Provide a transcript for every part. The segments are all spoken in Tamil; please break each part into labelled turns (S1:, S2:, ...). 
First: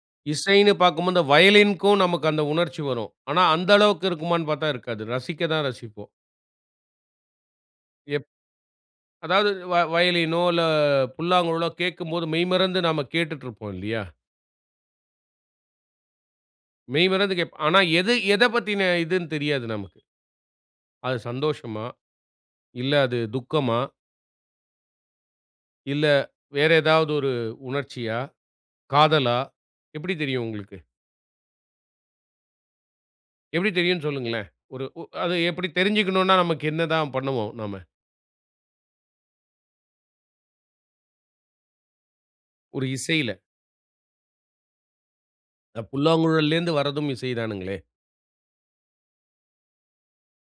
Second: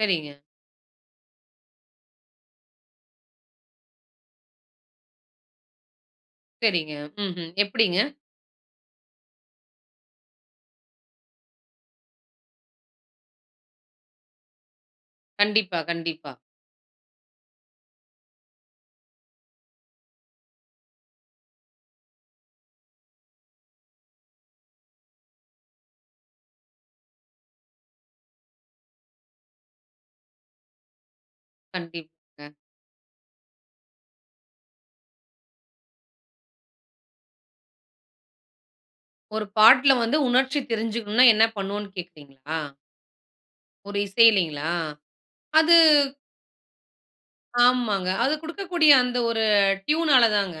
S1: சரிங்க.
S2: இசைன்னு பாக்கும்போது இந்த வயலின்க்கும், நமக்கு அந்த உணர்ச்சி வரும். ஆனா, அந்த அளவுக்கு இருக்குமான்னு பாத்தா இருக்காது. ரசிக்க தான் ரசிப்போம்.
S1: சரிங்க, ம்ஹ்ம். எப்டிங்க?
S2: எப் அதாவது வ வயலினோ, இல்ல புல்லாங்குழலோ கேக்கும்போது, மெய்மறந்து நாம கேட்டுட்ருப்போம் இல்லயா?
S1: கண்டிப்பா கண்டிப்பா.
S2: மெய்மறந்து கேட்போ, ஆனா எது எத பத்தின இதுன்னு தெரியாது நமக்கு. அது சந்தோஷமா? இல்ல அது துக்கமா? இல்ல வேற ஏதாவது ஒரு உணர்ச்சியா? காதலா? எப்டி தெரியும் உங்களுக்கு?
S1: கண்டிப்பாங்க.
S2: எப்டி தெரியும்ன்னு சொல்லுங்களேன். ஒரு ஒ அத எப்டி தெரிஞ்சிக்கணும்னா நமக்கு என்ன தான் பண்ணுவோம் நாம?
S1: ஒரு பாட்டுல வந்து, உணர்ச்சி தெரிஞ்சுக்கனுன்னா என்ன பண்ணுவோன்னு கேக்குகிறீங்களா?
S2: ஒரு இசையில
S1: ஒரு இசைலைங்களா? அது
S2: அந்தப் புல்லாங்குழலேந்து வரதும் இசைதானுங்களே!
S1: ஆமாங்க. அது குடுக்கக்கூடிய அந்த ஒரு, அ ட்யூனால தாங்க.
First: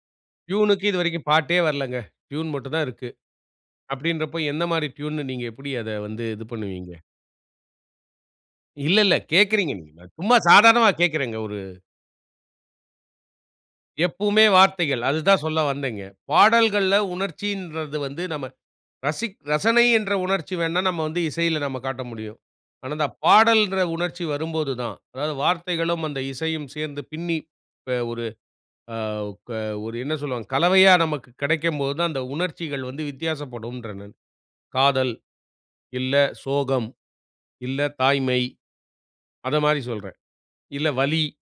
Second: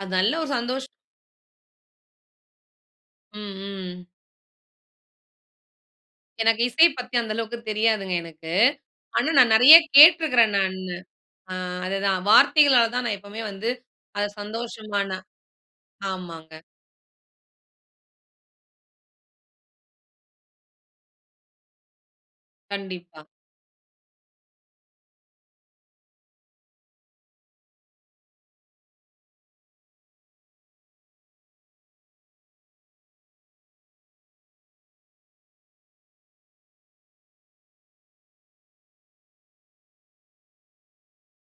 S1: அது நல்ல ஒரு சந்தோஷ
S2: ட்யூனுக்கு இதுவரைக்கும் பாட்டே வரலங்க. ட்யூன் மட்டும் தான் இருக்கு.
S1: ம், ம்.
S2: அப்டின்றப்போ, எந்த மாரி ட்யூன்ன்னு நீங்க எப்டி அத வந்து இது
S1: எனக்கு இசை
S2: பண்ணுவீங்க?
S1: பத்தி அந்த அளவுக்கு தெரியாதுங்க. எனக்கு
S2: இல்ல இல்ல
S1: ஆனா, நான்
S2: கேக்குறீங்க.
S1: நெறைய
S2: நீங்க சும்மா
S1: கேட்டுருக்கிறேன்.
S2: சாதாரணமா
S1: நானு
S2: கேக்குறேங்க
S1: அ
S2: ஒரு
S1: அதுதான் வார்த்தைகளால தான் நான் எப்பவுமே வந்து அது
S2: எப்பவுமே வார்த்தைகள்.
S1: சந்தோஷமான
S2: அது தான் சொல்ல வந்தேன்ங்க,
S1: ஆமாங்க.
S2: பாடல்கள்ல உணர்ச்சின்றது வந்து நம்ம ரசிக் ரசனை என்ற உணர்ச்சி வேண்ணா நம்ம வந்து இசையில நம்ம காட்ட முடியும். ஆனா, இந்தப்
S1: கண்டிப்பா.
S2: பாடல்ன்ற உணர்ச்சி வரும்போது தான். அதாவது, வார்த்தைகளும் அந்த இசையும் சேர்ந்து பின்னிப் ப ஒரு அ ப ஒரு என்ன சொல்லுவாங்க கலவையா நமக்குக் கெடைக்கும் போது தான் அந்த உணர்ச்சிகள் வந்து வித்தியாசப்படும்றேன் நான். காதல், இல்ல சோகம், இல்ல தாய்மை. அத மாதிரி சொல்றேன். இல்ல வலி.